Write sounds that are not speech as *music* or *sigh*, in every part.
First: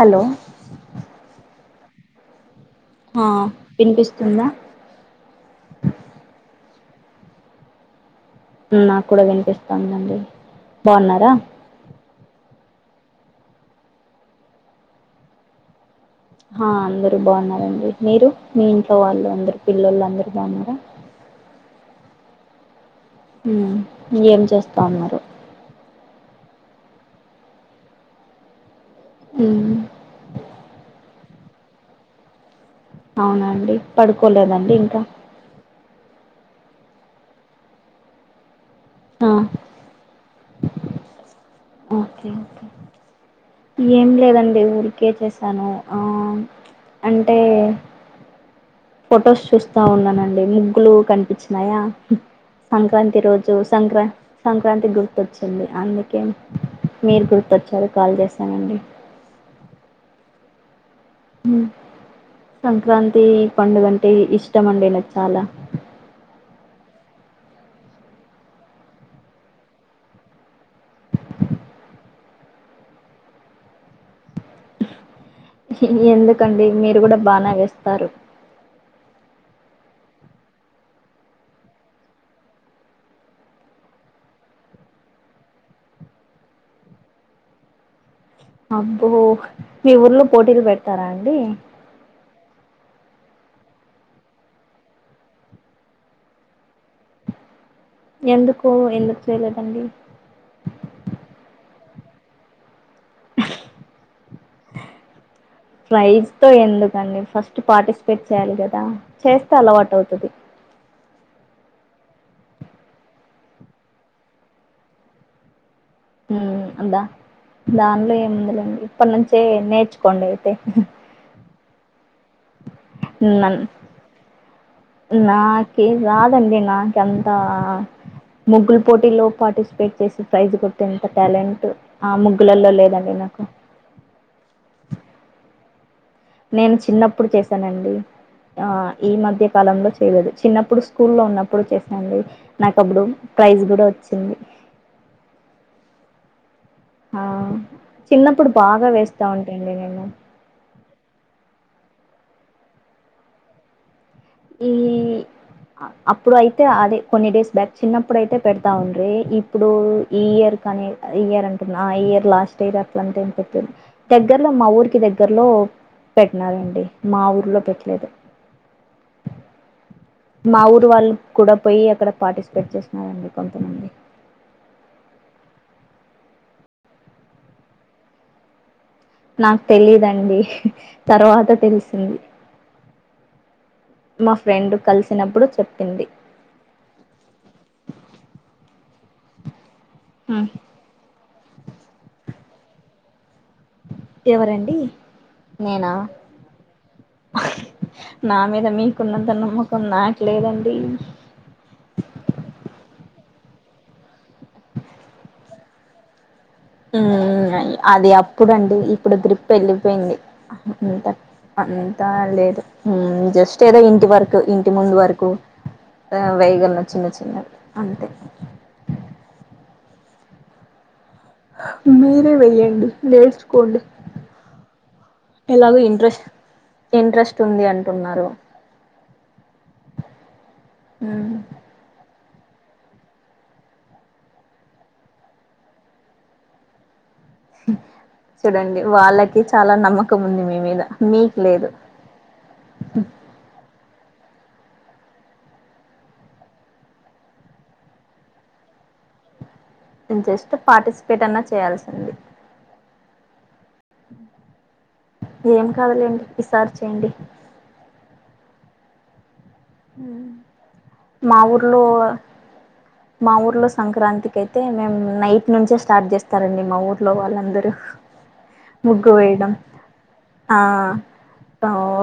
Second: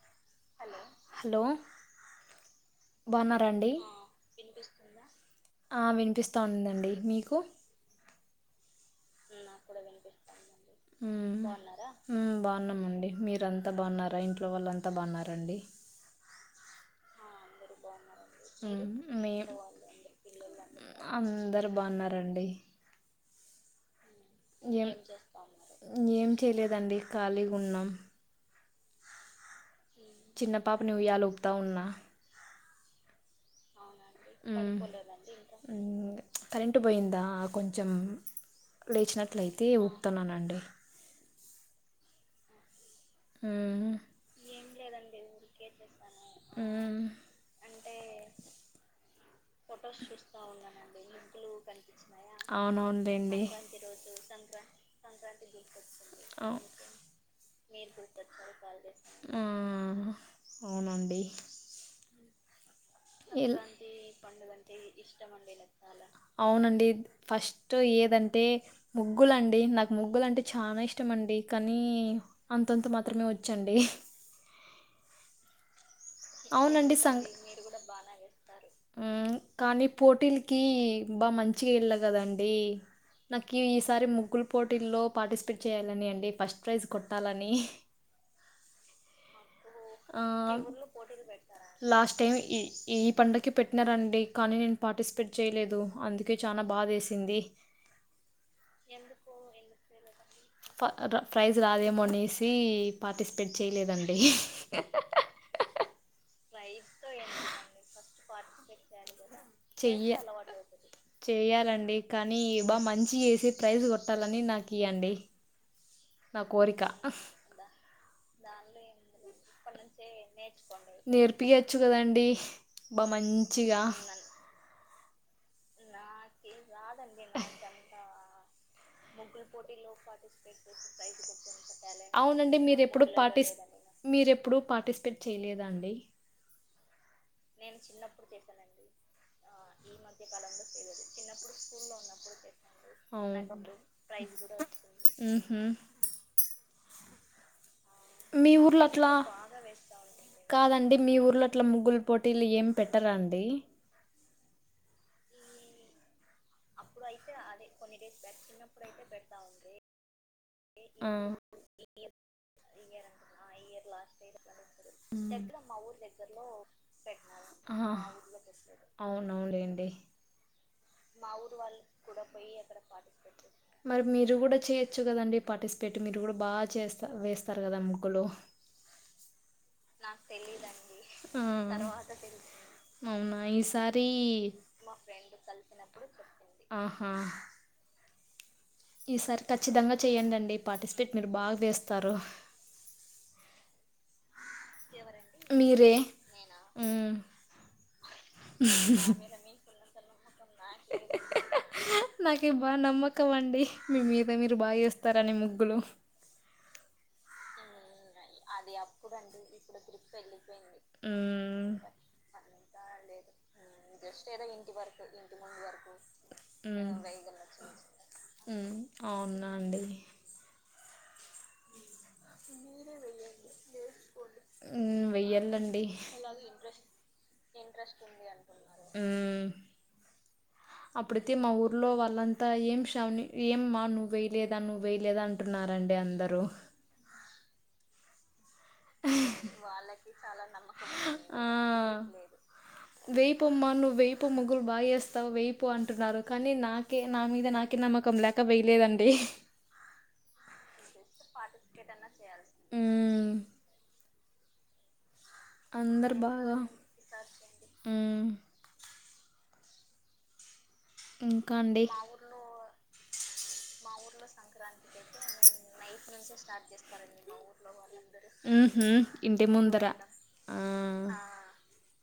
Hello hello ఆ బావున్నారండి వినిపిస్తుందా ఆ వినిపిస్తాంది అండి మీకు నాకు కూడా వినిపిస్తుందండి బాగున్నారా ఊ బాగున్నామండి మీరంతా బాగున్నారా ఇంట్లో వాళ్ళు అంతా బాగున్నారండి ఆ అందరు బాగున్నారండి మీరు మీ ఇంట్లో వాళ్ళు మే అందరు పిల్లలు అందరు బాగున్నారా అందరు బాగున్నారండి హ ఏం చేస్తా ఉన్నారు ఏం చేయలేదండి ఖాళీగ ఉన్నాం ఉ చిన్న పాపను ఉయాలుపుతా ఉన్నా అవునాండి మ్మ్. పడుకోలేదండి ఇంకా పడుకోలేదా మ్మ్, కరెంటు పోయిందా కొంచెం ఆ లేచినట్లయితే ఊపుతున్నానండి ఓకే ఓకే ఏం లేదండి ఊరికే చేసాను ఆ అంటే ఫొటోస్ చూస్తా చూస్త ఉన్నానండి ముగ్గులు కనిపించినాయా సంక్రాంతి అవునవునులేండి రోజు సంక్రాం సంక్రాంతి గుర్తొచ్చింది అందుకే అవు- మీరు గుర్తోచ్చారు కాల్ చేస్తానండి ఆ, అవునండి సంక్రాంతి ఎలా పండుగ అంటే ఇష్టం అండి నాకు చాలా అవునండి ఫస్ట్ ఏదంటే ముగ్గులండి నాకు ముగ్గులు అంటే చాలా ఇష్టమ అండి కానీ అంతంత మాత్రమే వచ్చండి ఎందుకండి అవునండి మీరు కూడా సం బానే వేస్తారు కానీ పోటీలకి బాగా మంచిగా వెళ్ళ కదండి నాకు ఈసారి ముగ్గులు పోటీల్లో పార్టిసిపేట్ చేయ్యాలని అండి ఫస్ట్ ప్రైజ్ కొట్టాలని అబ్బో మీ ఊర్లో పోటీలు ఆ, పెడతారా అండి లాస్ట్ టైం ఈ ఈ పండగ పెట్టినారండి కానీ నేను పార్టిసిపేట్ చేయలేదు అందుకే చానా బాదేసింది ఎందుకు ఎందుకు చేయలేదండి ప్రైజ్ రాదేమో అనేసి పార్టిసిపేట్ చేయలేదండి *unintelligible* కాన్ని ఫస్ట్ పార్టిసిపేట్ చేయాలి కదా చేస్తే అలవాటు చెయ్య అవుతుంది చేయాలండి కానీ బా మంచి చేసి ప్రైజ్ కొట్టాలని నాకు *unintelligible* నా కోరిక అదా దానిలో ఏముందిలేండి ఇప్పటి నుంచి చ్చే నేర్చుకోండి అయితే వచ్చు కద అండి బా మంచిగా నా రాదండి నాక అంతా ముగ్గులు పోటీలో పార్టిసిపేట్ చేసి ప్రైజ్ కోటే అంత టాలెంట్ ఆ అవునండి ముగ్గులలో మీరు ఎప్పుడు లేదండి నాకు పార్టిస్ అ నేను చిన్న నేను చిన్నప్పుడు చేసానుండి మధ్య కాలంలో ఈ మధ్య చేయలేదు కాలంలో చిన్నప్పుడు స్కూల్లో ఉన్నప్పుడు చిప్పుడుకూ లో చేశానండి నాకు అప్పుడు ప్రైజ్ కూడా వచ్చింది ఉా ఆ చిన్నప్పుడు మీ ఊర్లో బాగా అట్లా వేస్తా *unintelligible* నేను కాదండి మీ ఊర్లో అట్ల ముగ్గులు పోటీలు ఏం పెట్టరా అండి మ్మ్ అప్పుడు అయితే *unintelligible* అదే కొన్ని డేస్ బ్యాక్ చిన్నప్పుడుయితే పెడతా ఉండీ ఇప్పుడు ఈ ఇయర్ కానీ ఆ ఈ ఇయర్ అంటున్నా ఆ ఇయర్ లాస్ట్ ఇయర్ అట్లంతే ఏం పెట్ంది దగ్గరలో మా ఊరికి దగ్గరలో మ్. పెట్టినారండి మా ఊర్లో పెట్టలేదు అవునులేండి మా ఊ చు వాళ్ళు కూడా పోయి అక్కడ పార్టిసిపేట్ చేస్తునారండి కొంతమంది చ్చు కదండి పార్టిసిపేట్ మీరు కూడా బాగా చేస్త వేస్తారు కదా ముగ్గులు నాకు తెలిదండి ఆ తర్వాత తెలిసింది అవునా ఈసారి మా ఫ్రెండ్ కలిసినప్పుడు చెప్ ఆహా ఈసారి క ఖచ్చితంగా చేయండి పార్టిసిపేట్ మీరు బాగా వేస్తారు ఎవరండి మీరే నేనా హ్మ్. నా మీద మీకున్నంత నమ్మకం నా లేదండి నాకి *unintelligible* అండి మీ మీద మీరు బాగా వేస్తరని ముగ్గులు *unintelligible* అదే అప్పు అప్పుడు అండి ఇప్పుడు గ్రిప్ వెళ్ళిపోయింది, అంత హ్మ్. అంతా లేదు హ్మ్ జస్ట్ ఏదో ఇంటి వరకు ఇంటి ముందు వరకు వేయగలను హ్మ్. చిన్న చిన్నవి అంతే హ్మ్. అవునా అండి. మీరే వేయండి నేర్చుకోండి హ్మ్. ఎలాగో వెయ్యాలండి. ఇంట్రెస్ట్ ఇంట్రెస్ట్ ఉంది అంటున్నారు హ్మ్. ఉమ్ అప్పుడైతే మా ఊర్లో వళ్ళం అంత ఏం శ్రావని ఏమ్మా నువ్ వేయలేదా నువ్ వేయలేదా అంటున్నారండి అందరూ *inaudible* చూడండి వాళ్ళకి చాలా నమ్మకం ఉంది మీ మీద మీక్ ఆ! లేదు వెయిపో ముగ్గులు బాగా వేస్తావు వెయిపో అంటున్నారు కానీ నాకే నా మీద నాకే నమ్మకం లేక వేయలేదండి. జస్ట్ పార్టిసిపేట్ అన్నా చేయాల్సింది. హ్మ్ *inaudible* ఏం అందరు కాదులెండి బాగా ఇసారి చేయండి. హ్మ్. హు మా ఇంకా ఊర్లో అండి. మా ఊర్లో సంక్రాంతి కిఅయితే మేమ్ నైట్ నుంచే స్టార్ట్ చేస్తారండి మా ఊర్లో వాళ్ళందరూ హుహు. ముగ్గు ఇంటి వేయడం ముందర. ఆ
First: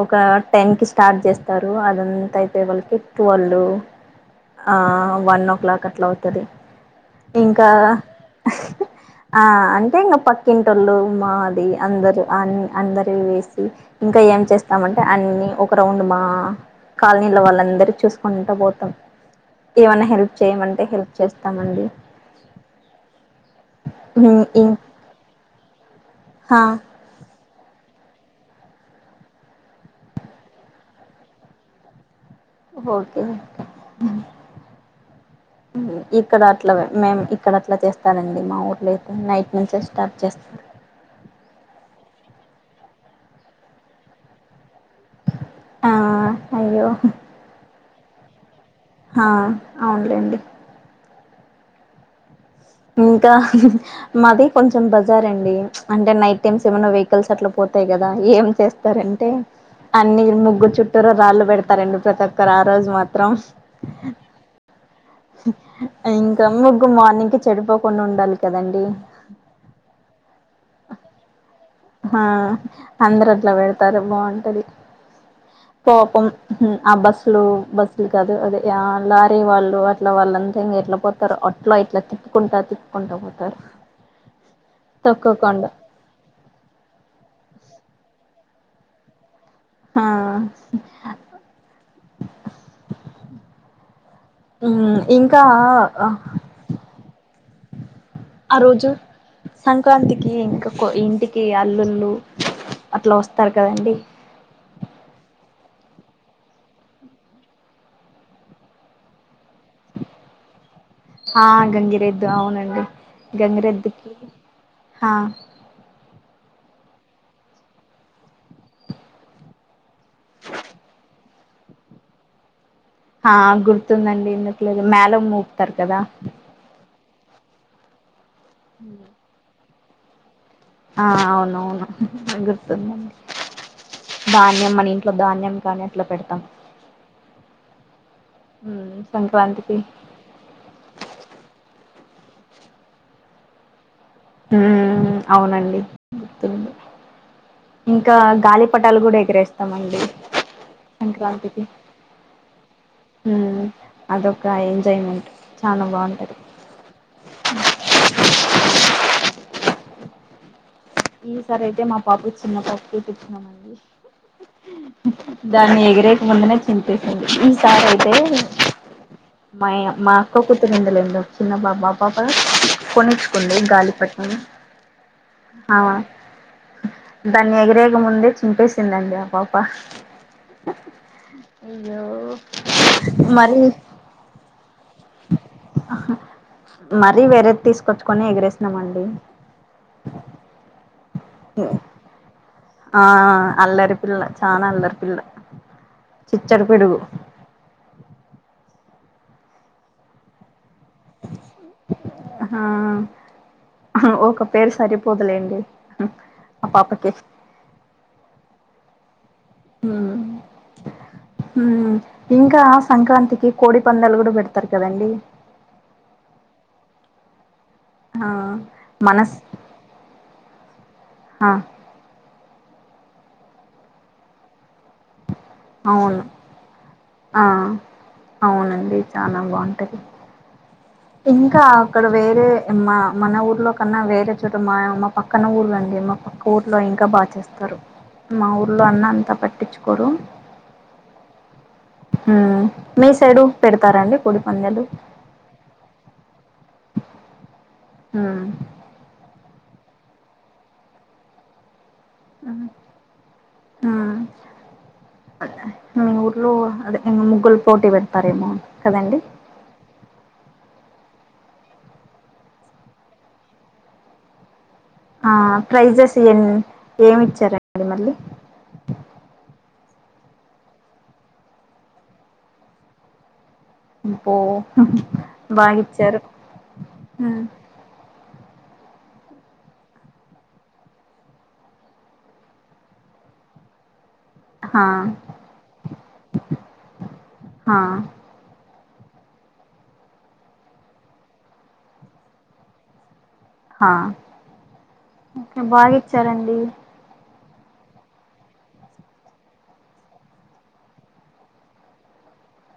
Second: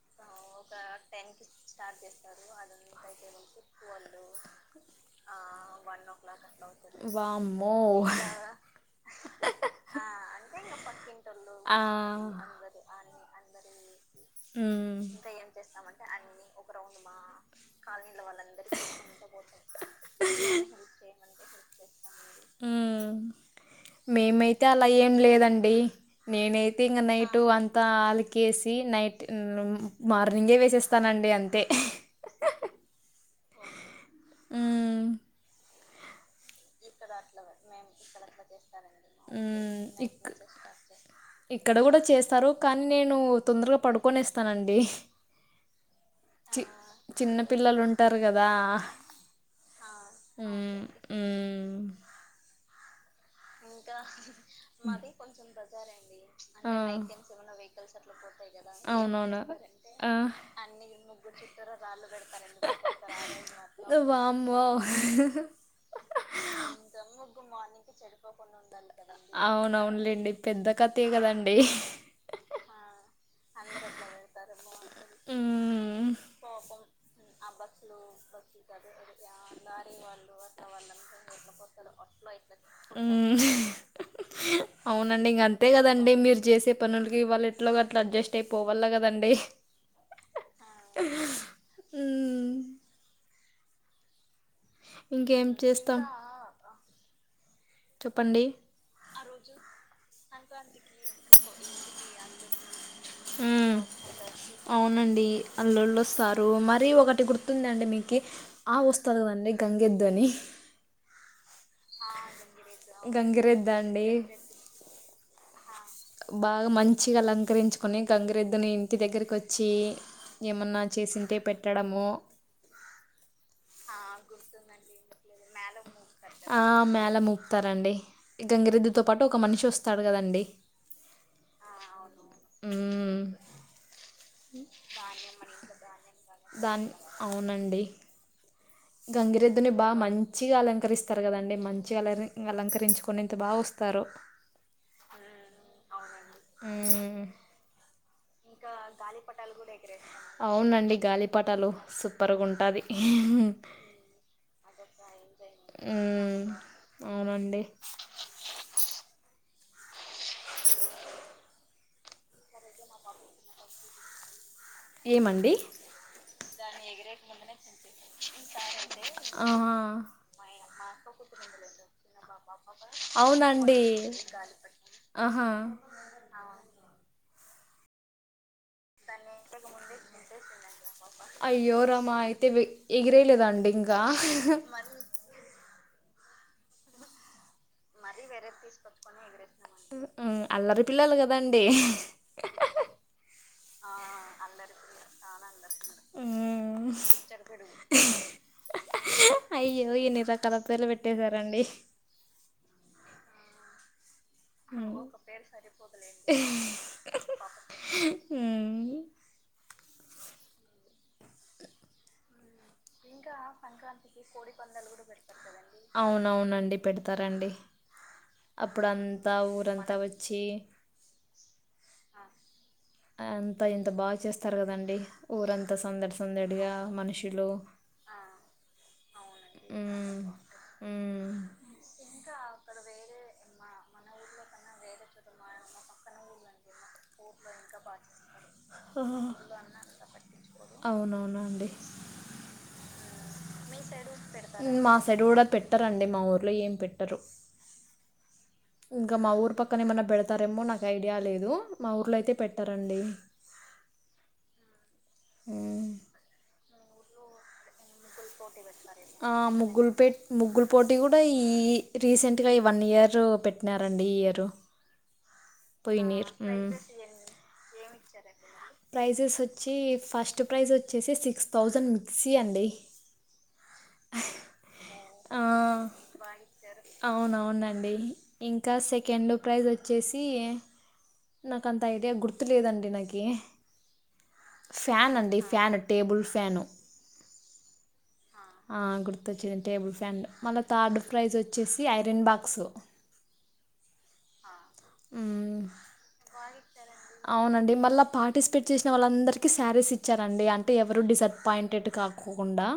ఒక టెన్ కి స్టార్ట్ చేస్తారు అదంత అయి లీవెన్ టు ట్వెల్వ్ ఆ వన్ ఓ క్లాక్ అట్లా అవుతది ఇంకా వామ్మో! హహ్ ఆ అంటే ఇంకా పక్కింటోళ్ళు మాది ఆ! అందరు అ అందరి వేసి ఇంకా ఏం హ్మ్. చేస్తామంటే అన్ని ఒక రౌండ్ మా కాల నీ వాళ్ళందరు చూసుకుంటా పోతాం ఏమన్నా హెల్ప్ చేయమంటే హెల్ప్ చేస్తామండి హ్మ్. మేమైతే ఇం అలా ఏం లేదండి హా నేనైతే ఇంక నైటు అం తా అలుకేసి నైట్ మ్ మార్నింగే వేసేస్తానండి అంతే హ హ ఓహో *inaudible* హ్మ్ ఇక్కడ అట్లా ఇక్కడ మేము అట్లా కాదు మేము ఇక్కడ అట్ల చేస్తారండి మా ఊర్లో చేస్తారండి అయితే నైట్ నుంచే హ్మ్ స్టార్ట్ ఇక్కడ నైట్ నుంచే చేస్తారు స్టార్ట్ చేస్తారు ఇ ఇక్కడ కూడా చేస్తారు కానీ నేను తొందరగా పడుకొనేస్తానండి ఆ చి అయ్యో చిన్న పిల్లలు ఉం టారు కదా హా అవునులేండి. హ్మ్ *unintelligible* ఇంకా మాది కొంచెం బజార్ అండి అంటే నైట్ టైమ్స్ ఆ, ఏమైనా వెహికల్స్ అట్లా పోతాయి కదా ఏం చేస్తారంటే అవునవును. చేస్తారంటే ఆ, అన్ని ముగ్గు చుట్టూరాళ్ళు పెడతారండి ప్రతి ఒక్కరు ఆ రోజు మాత్రం మాత్రం వామ్మో! ఇంకా ముగ్గు మార్నింగ్ చెడిపోకుండా ఉండాలి కదండి అవునవునులేండి పెద్ద కథే కదండి ఆ అందరు అట్లా పెడతారు బాగుంటది హ్మ్. పాపం ఆ బస్సులు బస్సులు కాదు అదే ఆ లారీ వాళ్ళు అట్లా వాళ్ళంతా ఇం ఎట్లా పోతారు అట్లా ఇట్లా తిప్పు తిప్పుకుంటా ఉ పోతారు అవునండి ఇంక అంతే తొక్కకుండా కదండి మీరు చేసే పనులకి ఇవాళ ఇట్లా అట్లా అడ్జస్ట్ అయిపోవాలా కదండి ఆ హ్మ్. ఉ ఇంకా ఇంకేం చేస్తాం చెప్పండి. ఆ రోజు సంక్రాంతికి ఇంకా ఇంటి కి అల్లుల్లు అట్లా వస్తారు కదండి అల్లుల్లు వస్తారు మరీ ఒకటి గుర్తుందండి మీకు ఆ వస్తుది కదండడి గంగేద్దు అని ఆ గంగిరెద్దు అవునండి గంగిరెద్దు అండి. గంగిరెద్దుకి హా బాగా మంచిగా అలంకరించుకుని గంగిరెద్దుని ఇంటి దగ్గరకి వచ్చి ఏమన్నా చేసింటే పెట్టడము ఆ గుర్తుందండి ఎందుకు లేదు మేల మూపు తర్ కదా ఆ మేళ మూపుతారండి గంగిరద్దుతో పాటు ఒక మనిషి వస్ వస్తాడు కదండి ఆ అవునవును గుర్తుందండి హ్మ్. ధాన్యం మన ఇంట్లో ధాన్యం కానీ అట్లా పెడతాం దాన్ అవునండి. హ్మ్ గంగిరెద్దుని సంక్రాంతికి బా మంచిగా అలంకరిస్తారు కదండి మన్ చే అలకరించుకొని ఎంత బా వస్ ఉ అవునండి గుర్తుంది ఇంకా గాలిపటాలు కూడా గాలిపటాలు కూడా ఎగిరేస్తామండి అవునండి సంక్రాంతికి గాలిపటాలు సూపర్గా ఉంటది హ్మ్ అదొక అదొక ఎంజాయ్మెంట్ చానా బాగుంటది ఎంజాయ్మెంట్ అవునండి ఈ సారి అయితే మా పాపకి చిన్న పాపకి తెచ్చినామండి ఏమండి? దాన్ని ఎగిరేక ముందునే చింపేసింది ఈసారి అయితే మా ఆహా! మా అక్క కూతురు ఉందిలే ఓ చిన్న బాబా పాప కొనిచ్చుకుంది అవునండి. గాలిపట్టం ఆహా! ఆ దాన్ని ఎగిరేకముందే చి చింపేసిందండి ఆ పాప అయ్యో రామా! అయితే వె ఎగిరేయలేదా మరి అండి ఇంకా? మరి వేరే తీసు మరి వేరే తీసుకొచ్చుకొని ఎగిరేసినామండి ఉ అల్లరి పిల్లలు కదండి ఆ అల్లరి పిల్ల చానా అల్లరి పిల్ల చిచ్చరి హ్మ్ పిడుగు అయ్యో ఎన్ని తట్టాలు పేర్లు పెట్టేశారండి ఓక్ పేరు సరిపోదులేండి అ పాప కి హ్మ్ హు హ్మ్ ఇ ఇంకా సంక్రాంతికి కోడి పెడతారు పందాలు కదండి పెడ్తారు కదండి అవునవునండి పెడతారండి ఆ అప్పుడు అంతా మనస్ ఊరంతా వచ్చి ఆ అంతా ఇంత బాగా చేస్తారు కదండీ ఊరంతా సందడి అవును సందడిగా మనుషులు ఆ చాలా బాగుంటది ఇంకా అక్కడ వేరే మా మన ఊర్లో కన్నా వేరే చోట, మా మా పక్కన ఊర్లు అండి. మా పక్క ఊర్లో ఇంకా బాగా చేస్త. రు మా ఊర్లో అన్న అంత పట్టించుకోరు. అవునవునండి ఊ మీస్ మా సైడ్ కూడా పెట్టారండి మా ఊర్లో ఏం పెట్ట రు హ్మ్ గ మా ఊర పక్క అక్కని ఏమన్నా పెడతారేమో నాకు ఐడియా లేదు. మా ఊర్లో అయితే పెట్టరండి. హ్మ్ ఉ ముగ్గుల పోటీ పెట్ ఆ ముగుల్ పే ముగుల్ పోట్ ఇది కూడా ఈ రీసెంట్గా ఈ వన్ ఇయర్ పెట్టినారండి. ఈ ఇయరు ఆ ప్రైజెస్ ఏం ఏమిచ్చారండి మళ్ళీ ప్రైజెస్ వచ్చి ఫస్ట్ ప్రైజ్ వచ్చేసి సిక్స్ థౌజండ్ మిక్సీ అండి. పో అ ఆ, బాగిచ్చారు. అవునవునండి ఇంకా సెకండ్ ప్రైజ్ వచ్చేసి నాకు అంత ఐడియా గుర్తు లేదండి నాకి హా ఫ్యాన్ అండి ఫ్యాను టేబుల్ ఫ్యాను హా ఆ గుర్తొచ్చింది. టేబుల్ ఫ్యాన్ మళ్ళీ థర్డ్ ప్రైజ్ వచ్చేసి ఐరన్ బాక్సు. ఆ బాగా ఇచ్చారండి. అవునండి. మళ్ళీ పార్టిసిపేట్ చేసిన వాళ్ళందరికీ శారీస్ ఇచ్చారండి. అంటే ఎవరు డిసప్పాయింటెడ్ కాకుండా.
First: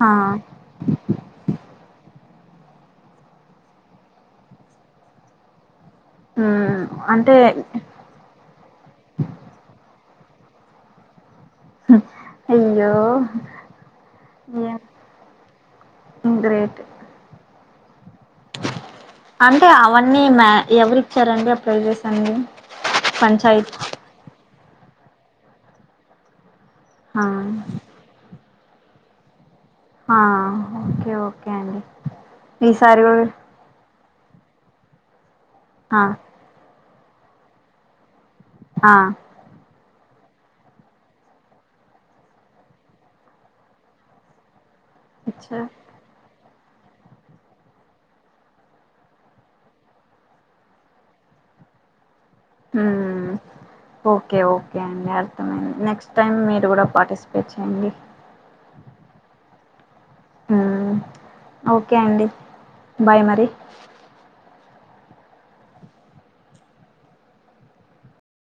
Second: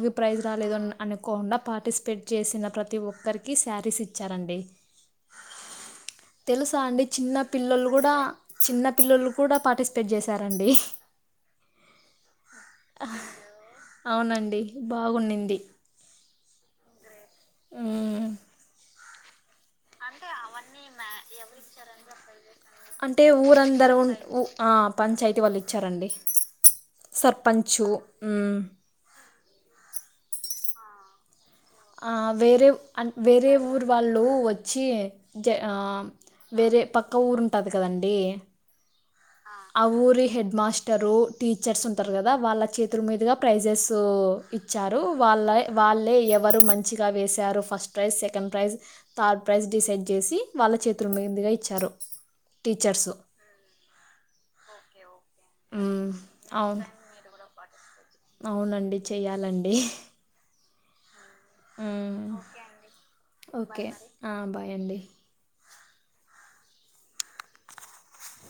హా ప్రైజ్ రాలేదు అని అనుకోకుండా పార్టిసిపేట్ చేసిన ప్రతి ఒక్కరికి శారీస్ ఇచ్చారండి తెలుసా హ్మ్ అండి చిన్న అంటే పిల్లోళ్ళుగుడా చిన్న పిల్లలు కూడా పాటిస్త పెట్ చేసారండి అయ్యో అవునండి బాగుండింది గ్రేట్ ఉ అంటే అవన్నీ మ్యా ఎవరిచ్చారండి ఆ ప్రైజెస్ అన్ని అంటే పంచాయత్ ఊరందరూ ఉ అ పంచాయతీ వాళ్ళు ఇచ్చారండి ఆ సర్పంచు అ ఓకే అండి ఆ వేరే ఈసారి కూడా వేరే ఊరు వాళ్ళు వచ్చి జ ఆ వేరే పక్క ఇంకా ఊరుంటుంది కదండడి ఆ ఆ ఊరి హెడ్ మాస్టరు టీచర్స్ ఉంటారు కదా వాళ్ళ చేతుల మీదుగా ప్రైజెస్ వచ్చారు వాళ్ళ ఇచ్చా వాళ్ళే వరు మంచిగా వేసారు first prize second prize third prize decide చేసి వాళ్ళ చేతుల మీందుగా ఇచ్చారు టీచర్సు మ్మ్ ఓకే ఓకే అండి అర్థమైంది నెక్స్ట్ టైమ్ మీరు గూడా అవును పార్టిసిపేట్ చేయండి అ అవునండి చేయాలండి ఆ ఓకే అండి బాయ్ మరి ఏండి